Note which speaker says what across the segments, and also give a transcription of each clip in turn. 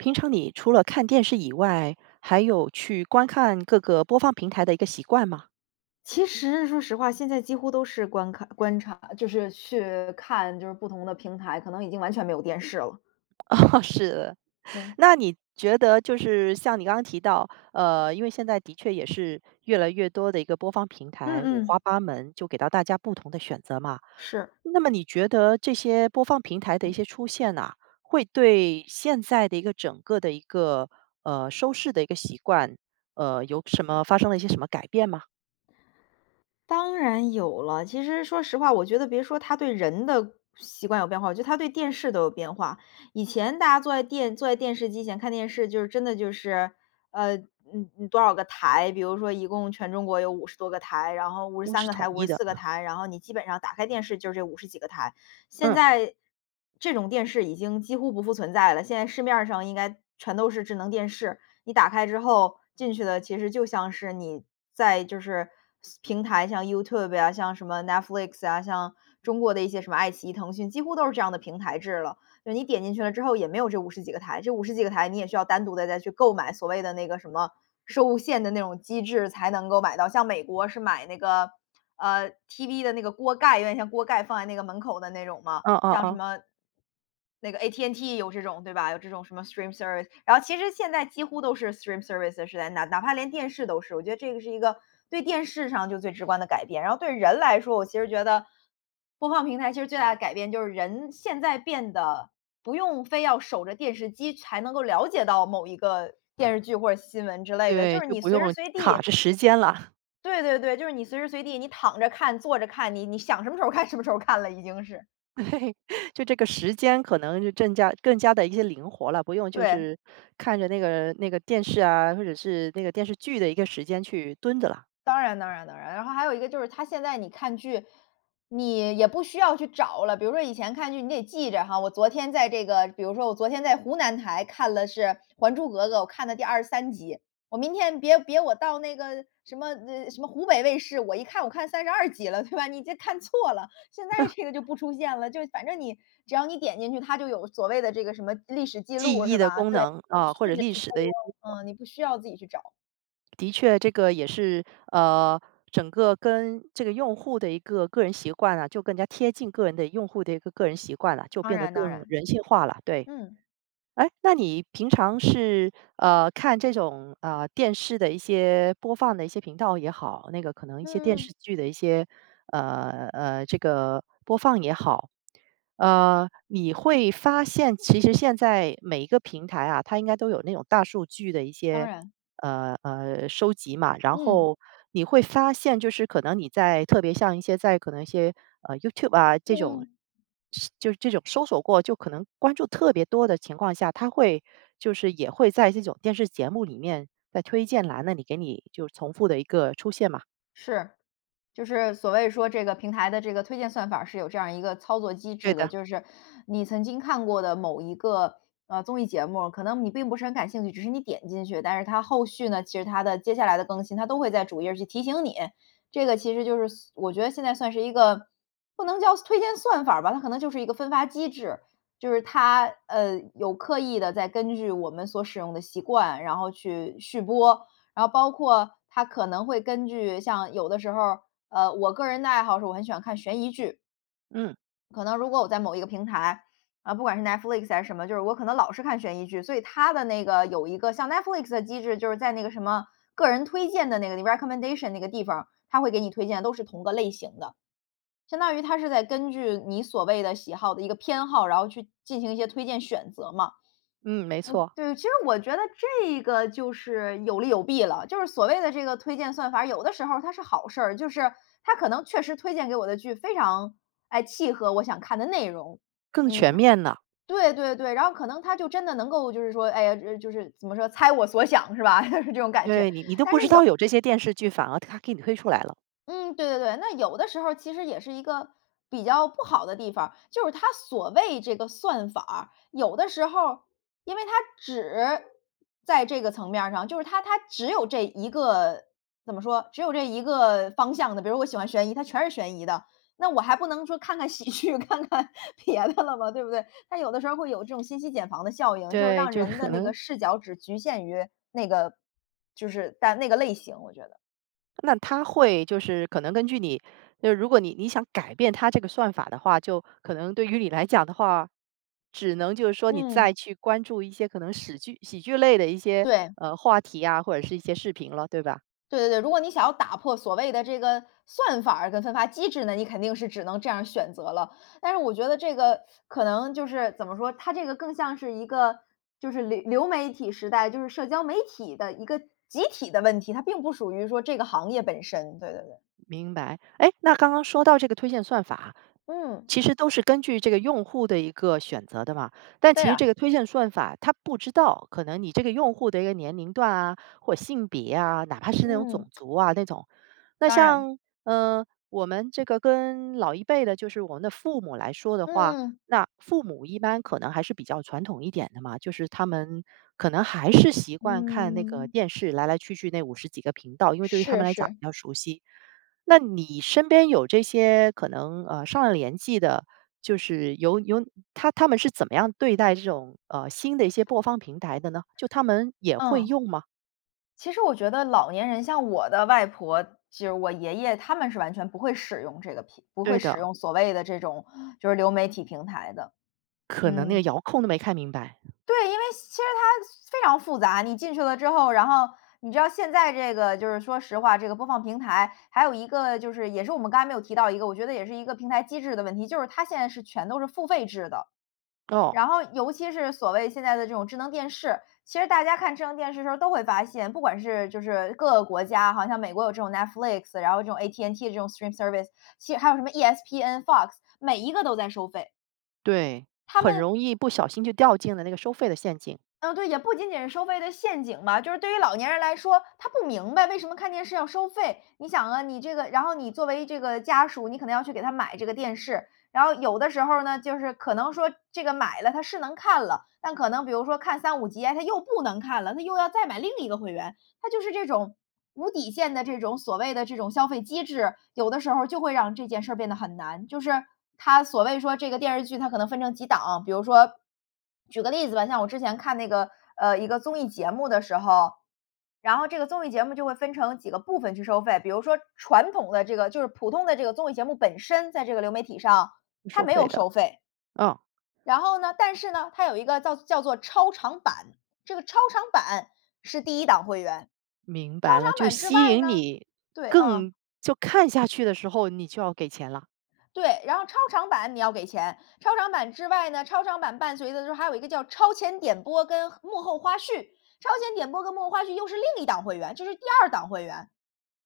Speaker 1: 平常你除了看电视以外，还有去观看各个播放平台的一个习惯吗？
Speaker 2: 其实说实话，现在几乎都是观看观察，呃，就是去看就是不同的平台，可能已经完全没有电视了。
Speaker 1: 哦，是的。
Speaker 2: 对。
Speaker 1: 那你觉得就是像你刚刚提到，呃，因为现在的确也是越来越多的一个播放平
Speaker 2: 嗯
Speaker 1: 台，五花
Speaker 2: 嗯。
Speaker 1: 八门就给到大家不同的选择嘛。
Speaker 2: 是。
Speaker 1: 那么你觉得这些播放平台的一些出现呐，会对现在的一个整个的一个，呃，收视的一个习惯，呃，有什么发生了一些什么改变吗？
Speaker 2: 当然有了，其实说实话，我觉得别说它对人的习惯有变化，我觉得它对电视都有变化。以前大家坐在电坐在电视机前看电视，就是真的就是，呃，嗯，嗯，多少个台，比如说一共全中国有50多个台，然后五十
Speaker 1: 都
Speaker 2: 三
Speaker 1: 是
Speaker 2: 个
Speaker 1: 统
Speaker 2: 台，五
Speaker 1: 一
Speaker 2: 十
Speaker 1: 的。
Speaker 2: 四个台，然后你基本上打开电视就这50几个台。现
Speaker 1: 嗯。
Speaker 2: 在，这种电视已经几乎不复存在了，现在市面儿上应该全都是智能电视，你打开之后进去的，其实就像是你在就是是平台，像 YouTube 呀，像什么 Netflix 呀，像中国的一些什么爱奇艺腾讯几乎都是这样的平台制了。就是你点进去了之后也没有这50几个台，这50几个台你也需要单独地再去购买，所谓的那个什么收线的那种机制才能够买到，像美国是买那个，呃，TV 的那个锅盖，有点像锅盖放在那个门口的那种嘛，
Speaker 1: 哦哦
Speaker 2: 像什
Speaker 1: 哦。
Speaker 2: 么那个 At&T 也有这种对吧？有这种什么 Streamservice，然后其实现在几乎都是 Streamservice 是在那，哪怕连电视都是，我觉得这个是一个对电视上就最直观的改变。然后对人来说，我其实觉得，播放平台其实最大的改变，就是人现在变得不用非要守着电视机才能够了解到某一个电视剧或者新闻之类的，
Speaker 1: 对，
Speaker 2: 就是
Speaker 1: 就
Speaker 2: 你
Speaker 1: 不
Speaker 2: 随时
Speaker 1: 用
Speaker 2: 随
Speaker 1: 卡
Speaker 2: 地
Speaker 1: 着时间了。
Speaker 2: 对对对，就是你随时随地，你躺着看，坐着看，你你想什么时候看什么时候看了，已经是。
Speaker 1: 对，就这个时间可能就正加更加地一些灵活啦，不用就
Speaker 2: 对。
Speaker 1: 是，看着那个那个电视啊，或者是那个电视剧的一个时间去蹲着了。
Speaker 2: 当然当然当然，然后还有一个就是它，现在你看剧，你也不需要去找了。比如说以前看剧你得记着哈，我昨天在这个比如说我昨天在湖南台看了是《还珠格格》，我看了第23集。我明天别别我到那个什么，呃，什么湖北卫视，我一看我看32集了，对吧？你这看错了，现在 这个就不出现了，就是反正你，只要你点进去，它就有所谓的这个什么，历史记
Speaker 1: 记
Speaker 2: 录
Speaker 1: 忆
Speaker 2: 是
Speaker 1: 的
Speaker 2: 吧？
Speaker 1: 功
Speaker 2: 对，
Speaker 1: 能，啊，或
Speaker 2: 顺
Speaker 1: 者
Speaker 2: 着
Speaker 1: 历
Speaker 2: 去
Speaker 1: 史的一
Speaker 2: 播，嗯，你不需要自己去找。
Speaker 1: 的确这个也是，呃，整个跟这个用户的一个个人习惯啊，就更加贴近个人的用户的一个个人习惯啦，就
Speaker 2: 当
Speaker 1: 变得
Speaker 2: 然当
Speaker 1: 更
Speaker 2: 然，
Speaker 1: 人性化啦，对。
Speaker 2: 嗯。
Speaker 1: 诶，那你平常是，呃，看这种，呃，电视的一些播放的一些频道也好，那个可能一些电
Speaker 2: 嗯。
Speaker 1: 视剧的一些，呃呃，这个播放也好，呃，你会发现其实现在每一个平台啊，它应该都有那种大数据的一
Speaker 2: 当
Speaker 1: 些，
Speaker 2: 然。
Speaker 1: 呃，呃，收集嘛，然
Speaker 2: 嗯。
Speaker 1: 后你会发现就是可能你在特别像一些在可能一些，呃，YouTube 啊这
Speaker 2: 嗯
Speaker 1: 种，
Speaker 2: 嗯。
Speaker 1: 是就是这种搜索过就可能关注特别多的情况下，它会就是也会在这种电视节目里面，在推荐栏那里，给你就重复的一个出现吗？
Speaker 2: 是，就是所谓说这个平台的这个推荐算法儿是有这样一个操作机
Speaker 1: 对
Speaker 2: 制的。
Speaker 1: 的。
Speaker 2: 就是你曾经看过的某一个，呃，综艺节目，可能你并不是很感兴趣，只是你点进去，但是它后续呢，其实它的接下来的更新，它都会在主页去提醒你。这个其实就是所我觉得现在算是一个不能叫算推荐算法儿吧，它可能就是一个分发机制。就是它，呃，有刻意地在根据我们所使用的习惯，然后去续播，然后包括它可能会根据像有的时候儿，呃，我个人的爱好是我很喜欢看悬疑剧。
Speaker 1: 嗯。
Speaker 2: 可能如果我在某一个平台，呃，不管是 Netflix，还是什么。就是我可能老是看悬疑剧，所以它的那个，有一个像 Netflix 的机制，就是在那个什么，个人推荐的那个，recommendation 那个地方儿，它会给你推荐的都是同个类型的。相当于它是在根据你所谓的喜好的一个偏好，然后去进行一些推荐选择嘛。
Speaker 1: 嗯，没
Speaker 2: 嗯，
Speaker 1: 错。
Speaker 2: 对，其实我觉得这个就是有利有弊了。就是所谓的这个推荐算法儿，有的时候它是好事儿。就是它可能确实推荐给我的剧非常，哎，契合我想看的内容。
Speaker 1: 更
Speaker 2: 嗯，
Speaker 1: 全
Speaker 2: 它
Speaker 1: 面了。
Speaker 2: 对对对，然后可能它就真的能够就是说，哎呀，呃，就是怎么说，猜我所想是吧，这种感觉，
Speaker 1: 对，你你都
Speaker 2: 但
Speaker 1: 不知
Speaker 2: 是有
Speaker 1: 道有这些电视剧。反而它给你推出来了。
Speaker 2: 嗯，对对对。那有的时候儿其实也是一个比较不好的地方。就是它所谓这个算法儿，有的时候儿因为它只在这个层面儿上，就是它它只有这一个，怎么说，只有这一个方向的。比如我喜欢悬疑，它全是悬疑的。那我还不能说看看喜剧，看看别的了吧。对不对？它有的时候儿会有这种信息茧房的效应，就是
Speaker 1: 对，
Speaker 2: 让
Speaker 1: 就
Speaker 2: 人的
Speaker 1: 可
Speaker 2: 那
Speaker 1: 能
Speaker 2: 个视角只局限于那个就是但那个类型，我觉得。
Speaker 1: 那它会就是可能根据你就是如果你你想改变它这个算法的话，就可能对于你来讲的话，只能就是说你
Speaker 2: 嗯。
Speaker 1: 再去关注一些可能屎剧喜剧类的一些，
Speaker 2: 对。
Speaker 1: 呃，话题啊，或者是一些视频了，对吧？
Speaker 2: 对对对，如果你想要打破所谓的这个算法儿跟分发机制呢，你肯定是只能这样选择了。但是我觉得这个可能就是，怎么说？它这个更像是一个就是流流媒体时代，就是社交媒体的一个集体的问题，它并不属于说这个行业本身，对对对。
Speaker 1: 明白，哎，那刚刚说到这个推荐算法，
Speaker 2: 嗯。
Speaker 1: 其实都是根据这个用户的一个选择的嘛。但
Speaker 2: 对
Speaker 1: 其实
Speaker 2: 啊。
Speaker 1: 这个推荐算法，它不知道可能你这个用户的一个年龄段啊，或性别啊，哪怕是那种种
Speaker 2: 嗯。
Speaker 1: 族啊那种。那
Speaker 2: 当然。
Speaker 1: 像，呃，我们这个跟老一辈的，就是我们的父母来说的话，
Speaker 2: 嗯嗯。
Speaker 1: 那父母一般可能还是比较传统一点的嘛，就是他们可能还是习惯看那个
Speaker 2: 嗯。
Speaker 1: 电视，来来去去那50几个频道，因为对于他
Speaker 2: 是
Speaker 1: 们来讲
Speaker 2: 是。
Speaker 1: 比较熟悉。那你身边有这些可能，呃，上了年纪的，就是有有他他们是怎么样对待这种，呃，新的一些播放平台的呢？就他们也会
Speaker 2: 嗯，
Speaker 1: 用吗？
Speaker 2: 其实我觉得老年人，像我的外婆，就是我爷爷，他们是完全不会使用这个平不会
Speaker 1: 对
Speaker 2: 使
Speaker 1: 的。
Speaker 2: 用所谓的这种就是流媒体平台的，
Speaker 1: 可能那个
Speaker 2: 嗯。
Speaker 1: 遥控没看明白。
Speaker 2: 对，因为其实它非常复杂，你进去了之后，然后你知道现在这个就是说实话，这个播放平台，还有一个就是也是我们刚才没有提到一个，我觉得也是一个平台机制的问题，就是它现在是全都是付费制的。
Speaker 1: 哦。
Speaker 2: 然后尤其是所谓现在的这种智能电视，其实大家看智能电视的时候都会发现，不管是就是各个国家，好像美国有这种 Netflix，然后这种 AT&T 这种 stream service，其实还有什么 ESPN、FOX 每一个都在收费。
Speaker 1: 对，
Speaker 2: 他
Speaker 1: 很
Speaker 2: 们
Speaker 1: 容易不小心就掉进了那个收费的陷阱。
Speaker 2: 呃对，也不仅仅是收费的陷阱吧，就是对于老年人来说，他不明白为什么看电视要收费。你想啊，你这个然后你作为这个家属，你可能要去给他买这个电视，然后有的时候儿呢，就是可能说这个买了它是能看了，但可能比如说看3-5集啊，它又不能看了，它又要再买另一个会员。它就是这种，无底线的这种所谓的这种消费机制，有的时候儿就会让这件事儿变得很难。就是它所谓说这个电视剧它可能分成几档啊，比如说，举个例子吧，像我之前看那个，呃，一个综艺节目的时候，然后这个综艺节目就会分成几个部分去收费，比如说传统的这个就是普通的这个综艺节目本身在这个流媒体上
Speaker 1: 不
Speaker 2: 它
Speaker 1: 收
Speaker 2: 没
Speaker 1: 费
Speaker 2: 有
Speaker 1: 的，
Speaker 2: 收费。
Speaker 1: 嗯。
Speaker 2: 然后呢，但是呢，它有一个叫叫做超长版，这个超长版是第1档会员，
Speaker 1: 明
Speaker 2: 超
Speaker 1: 白了，
Speaker 2: 长
Speaker 1: 就
Speaker 2: 版之
Speaker 1: 吸
Speaker 2: 外
Speaker 1: 引
Speaker 2: 呢，
Speaker 1: 你，
Speaker 2: 对，嗯
Speaker 1: 更就看下去的时候你就要给钱了。
Speaker 2: 对，然后超长版你要给钱，超长版之外呢，超长版伴随的之后，还有一个叫超前点播跟幕后花絮，超前点播跟幕后花絮又是另一档会员，这是第2档会员。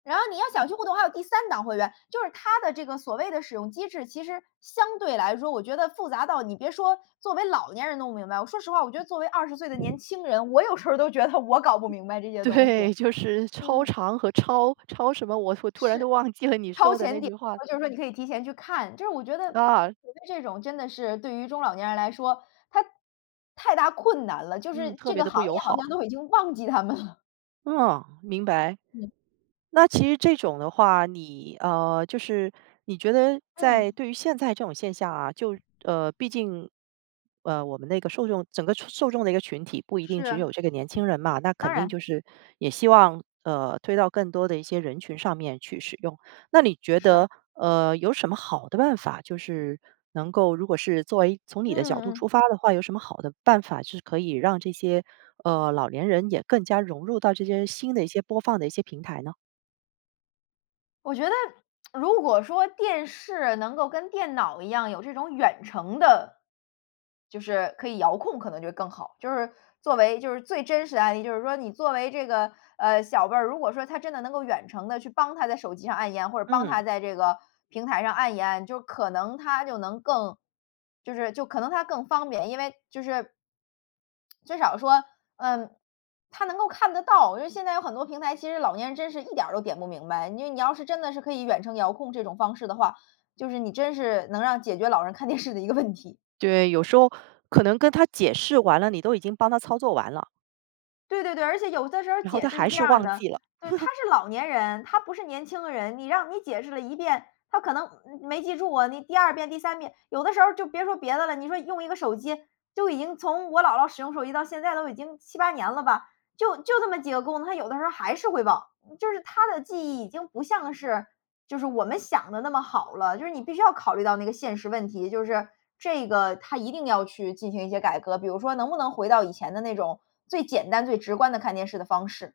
Speaker 2: 然后你要想去互动，还有第3档会员。就是它的这个所谓的使用机制，其实相对来说，我觉得复杂到，你别说作为老年人弄不明白，我说实话我觉得作为20岁的年轻人，我有时候都觉得我搞不明白这些东西，
Speaker 1: 对，就是超
Speaker 2: 嗯。
Speaker 1: 长和超，超什么？我突突然都
Speaker 2: 是，
Speaker 1: 忘记了你
Speaker 2: 超
Speaker 1: 说的
Speaker 2: 前
Speaker 1: 那
Speaker 2: 点
Speaker 1: 句话。
Speaker 2: 播就是说你可以提前去看，就是我觉得，觉
Speaker 1: 啊。
Speaker 2: 得这种真的是对于中老年人来说，它太大困难了，就
Speaker 1: 嗯，
Speaker 2: 是
Speaker 1: 特
Speaker 2: 这
Speaker 1: 别
Speaker 2: 个
Speaker 1: 地
Speaker 2: 行
Speaker 1: 不友
Speaker 2: 业好像
Speaker 1: 好。
Speaker 2: 都已经忘记他们了。
Speaker 1: 哦，明白。
Speaker 2: 嗯。
Speaker 1: 那其实这种的话，你，呃，就是你觉得在
Speaker 2: 嗯。
Speaker 1: 对于现在这种现象啊，就，呃，毕竟，呃，我们那个受众整个受受众的一个群体不一定
Speaker 2: 是
Speaker 1: 只
Speaker 2: 啊。
Speaker 1: 有这个年轻人嘛，那肯
Speaker 2: 当
Speaker 1: 定
Speaker 2: 然。
Speaker 1: 就是也希望，呃，推到更多的一些人群上面去使用。那你觉
Speaker 2: 是。
Speaker 1: 得，呃，有什么好的办法，就是能够，如果是作为，从
Speaker 2: 嗯
Speaker 1: 你的角
Speaker 2: 嗯
Speaker 1: 度
Speaker 2: 嗯。
Speaker 1: 出发的话，有什么好的办法，是可以让这些，呃，老年人也更加融入到这些新的一些播放的一些平台呢？
Speaker 2: 我觉得，如果说电视能够跟电脑一样有这种远程的，就是可以遥控可能就会更好。就是，作为就是最真实的案例。就是说你作为这个，呃，小辈儿，如果说他真的能够远程地去帮他在手机上按一按，或者帮
Speaker 1: 嗯。
Speaker 2: 他在这个平台上按一按，就可能他就能更，就是就可能它更方便。因为就是，至少说，嗯，他能够看得到。因为现在有很多平台，其实老年人真是一点儿都点不明白。你就你要是真的是可以远程遥控这种方式的话，就是你真是能让解决老人看电视的一个问题。
Speaker 1: 对，有时候可能跟他解释完了，你都已经帮他操作完了。
Speaker 2: 对对对，而且有的时候
Speaker 1: 然后
Speaker 2: 解
Speaker 1: 他
Speaker 2: 释是
Speaker 1: 还
Speaker 2: 这
Speaker 1: 是
Speaker 2: 样儿
Speaker 1: 忘
Speaker 2: 的，
Speaker 1: 记了。
Speaker 2: 对，他 是老年人，他不是年轻的人，你让你解释了一遍，他可能，嗯，没记住啊。你第2遍第三遍，有的时候儿就别说别的了，你说用一个手机就已经，从我姥姥使用手机到现在都已经7-8年了吧，就就这么几个功能，她有的时候儿还是会忘，嗯，就是她的记忆已经不像是，就是我们想得那么好了，就是你必须要考虑到那个现实问题，就是，这个它一定要去进行一些改革，比如说能不能回到以前的那种，最简单最直观的看电视的方式。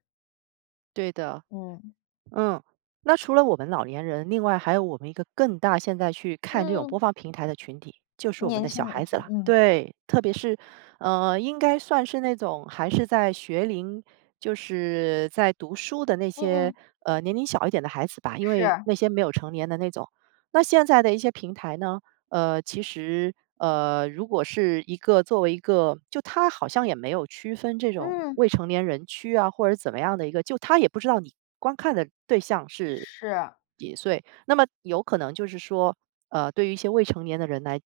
Speaker 1: 对的，
Speaker 2: 嗯。
Speaker 1: 嗯。那 除了我们老年人，另外还有我们一个更大现在去
Speaker 2: 嗯
Speaker 1: 看这种
Speaker 2: 嗯。
Speaker 1: 播放平台的群体，就是我们
Speaker 2: 年
Speaker 1: 的小
Speaker 2: 轻人，
Speaker 1: 孩子 啦。
Speaker 2: 嗯。
Speaker 1: 对，特别是，呃，应该算是那种还是在学龄，就是在读书的那
Speaker 2: 嗯
Speaker 1: 些，
Speaker 2: 嗯。
Speaker 1: 呃，年龄小一点的孩子吧，因为
Speaker 2: 是。
Speaker 1: 那些没有成年的那种。那现在的一些平台呢，呃，其实，呃，如果是一个作为一个就它好像也没有区分这种
Speaker 2: 嗯。
Speaker 1: 未成年人区啊，或者怎么样的一个，就它也不知道你观看的对象是
Speaker 2: 是。
Speaker 1: 几岁。那么有可能就是说，呃，对于一些未成年的人来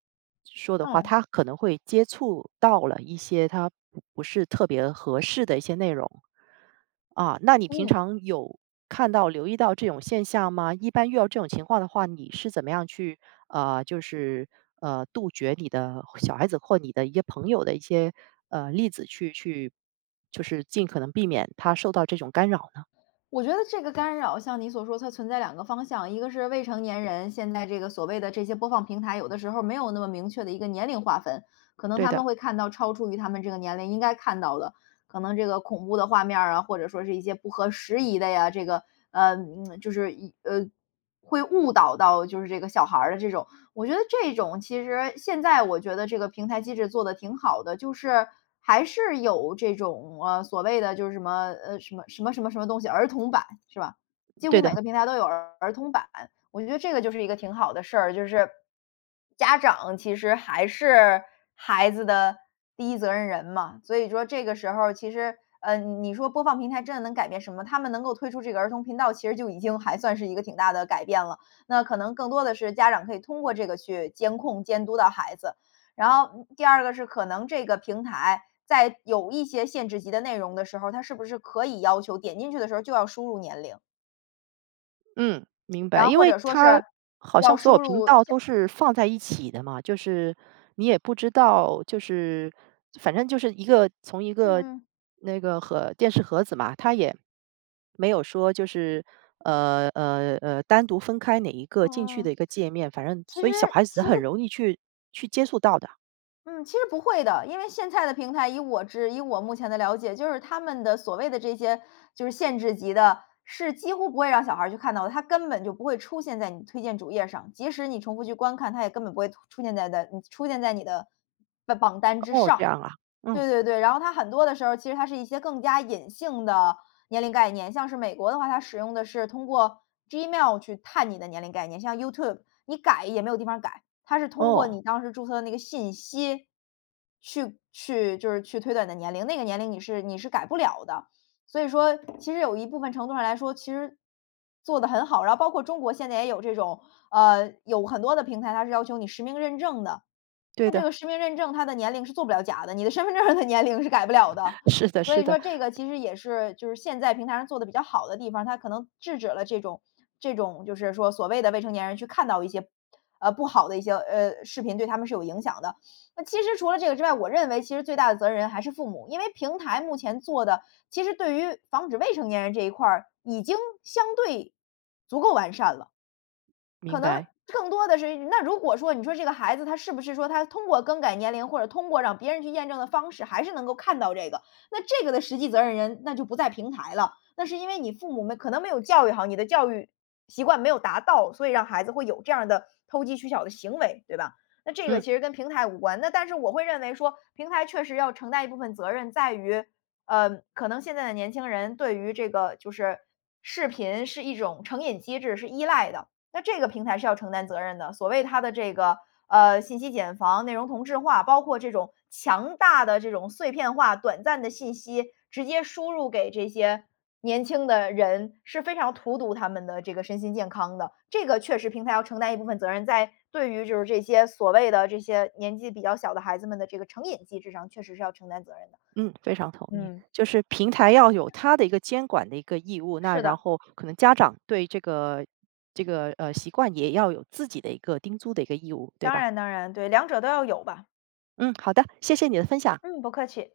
Speaker 1: 说的话，
Speaker 2: 嗯。
Speaker 1: 他可能会接触到了一些，他不不是特别合适的一些内容。啊，那你平
Speaker 2: 嗯。
Speaker 1: 常有，看到、留意到这种现象吗？一般遇到这种情况的话，你是怎么样去，呃，就是，呃，杜绝你的小孩子，或你的一些朋友的一些，呃，例子去去，就是尽可能避免他受到这种干扰呢？
Speaker 2: 我觉得这个干扰像你所说，它存在两个方向，一个是未成年人，现在这个所谓的这些播放平台，有的时候儿没有那么明确的一个年龄划分。可能
Speaker 1: 对
Speaker 2: 他
Speaker 1: 的。
Speaker 2: 们会看到超出于他们这个年龄应该看到的，可能这个恐怖的画面儿啊，或者说是一些不合时宜的呀，这个，呃，就是，一呃，会误导到就是这个小孩儿的这种。我觉得这种其实现在我觉得这个平台机制做得挺好的，就是还是有这种，呃，所谓的就是什么，呃，什么什么什么什么东西儿童版，是吧？几
Speaker 1: 对
Speaker 2: 乎
Speaker 1: 的。
Speaker 2: 每个平台都有儿童版，我觉得这个就是一个挺好的事儿，就是家长，其实还是孩子的第一责任人嘛。所以就说这个时候儿其实，嗯，你说播放平台真的能改变什么？他们能够推出这个儿童频道，其实就已经还算是一个挺大的改变了。那可能更多的是家长可以通过这个，去监控监督到孩子。然后，嗯，第二个是可能这个平台在有一些限制级的内容的时候儿，它是不是可以要求点进去的时候就要输入年龄。
Speaker 1: 嗯，明
Speaker 2: 然
Speaker 1: 白，
Speaker 2: 后
Speaker 1: 因
Speaker 2: 或
Speaker 1: 为
Speaker 2: 者说
Speaker 1: 它，
Speaker 2: 是，
Speaker 1: 好
Speaker 2: 要
Speaker 1: 像所有
Speaker 2: 输
Speaker 1: 频
Speaker 2: 入，
Speaker 1: 道
Speaker 2: 下
Speaker 1: 都是放在一起的嘛。就是，你也不知道就是，反正就是一个从一
Speaker 2: 嗯
Speaker 1: 个，
Speaker 2: 嗯。
Speaker 1: 那个盒电视盒子嘛。它也，没有说就是，呃，呃，呃，单独分开哪一
Speaker 2: 嗯嗯
Speaker 1: 个进去的
Speaker 2: 嗯，
Speaker 1: 一个界面，反正
Speaker 2: 其
Speaker 1: 所
Speaker 2: 实
Speaker 1: 以小孩子
Speaker 2: 其实
Speaker 1: 很容易去去接触到的。
Speaker 2: 嗯，其实不会的，因为现在的平台，以我之以我目前的了解，就是它们的所谓的这些就是限制级的，是几乎不会让小孩儿去看到。它根本就不会出现在你推荐主页儿上，即使你重复去观看，它也根本不会吐出现在的嗯，出现在你的吧榜单之
Speaker 1: 哦，这
Speaker 2: 上。
Speaker 1: 样啊，嗯。
Speaker 2: 对对对，然后它很多的时候儿，其实它是一些更加隐性的年龄概念，像是美国的话，它使用的是通过 Gmail 去探你的年龄概念。像 YouTube，你改也没有地方儿改，它是通过
Speaker 1: 哦。
Speaker 2: 你当时注册的那个信息，去去就是去推断你的年龄，那个年龄你是你是改不了的。所以说，其实有一部分程度上来说，其实做得很好。然后包括中国现在也有这种，呃，有很多的平台，它是要求你实名认证的。
Speaker 1: 对
Speaker 2: 那这
Speaker 1: 的。
Speaker 2: 个实名认证，它的年龄是做不了假的，你的身份证儿的年龄是改不了的。
Speaker 1: 是的
Speaker 2: 所
Speaker 1: 是
Speaker 2: 以
Speaker 1: 的。
Speaker 2: 说这个其实也是，就是现在平台上做得比较好的地方儿，它可能制止了这种这种就是说所谓的未成年人去看到一些 呃，不好的一些，呃，视频对他们是有影响的。那其实除了这个之外，我认为其实最大的责任人还是父母，因为平台目前做的，其实对于防止未成年人这一块儿，已经相对足够完善了。可
Speaker 1: 明
Speaker 2: 能
Speaker 1: 白。
Speaker 2: 更多的是那如果说，你说这个孩子他是不是说他通过更改年龄或者通过让别人去验证的方式，还是能够看到这个，那这个的实际责任人，那就不在平台了，那是因为你父母们可能没有教育好，你的教育，习惯没有达到，所以让孩子会有这样儿的投机取巧的行为，对吧？那这个
Speaker 1: 嗯。
Speaker 2: 其实跟平台无关，那但是我会认为说，平台确实要承担一部分责任在于，呃，可能现在的年轻人对于这个，就是，视频是一种成瘾机制，是依赖的。那这个平台是要承担责任的，所谓它的这个，呃，信息茧房、内容同质化，包括这种强大的这种碎片化短暂的信息，直接输入给这些年轻的人，是非常荼毒他们的这个身心健康的。这个确实平台要承担一部分责任，在对于就是这些所谓的，这些年纪比较小的孩子们的这个成瘾机制上，确实是要承担责任的。
Speaker 1: 嗯，非常同意。
Speaker 2: 嗯。
Speaker 1: 就是平台要有它的一个监管的一个义务，那
Speaker 2: 是
Speaker 1: 然
Speaker 2: 的。
Speaker 1: 后，可能家长对这个这个，呃，习惯也要有自己的一个叮嘱的一个义务，对
Speaker 2: 当
Speaker 1: 吧？
Speaker 2: 然当然，对，两者都要有吧。
Speaker 1: 嗯，好的，谢谢你的分享。
Speaker 2: 嗯，不客气。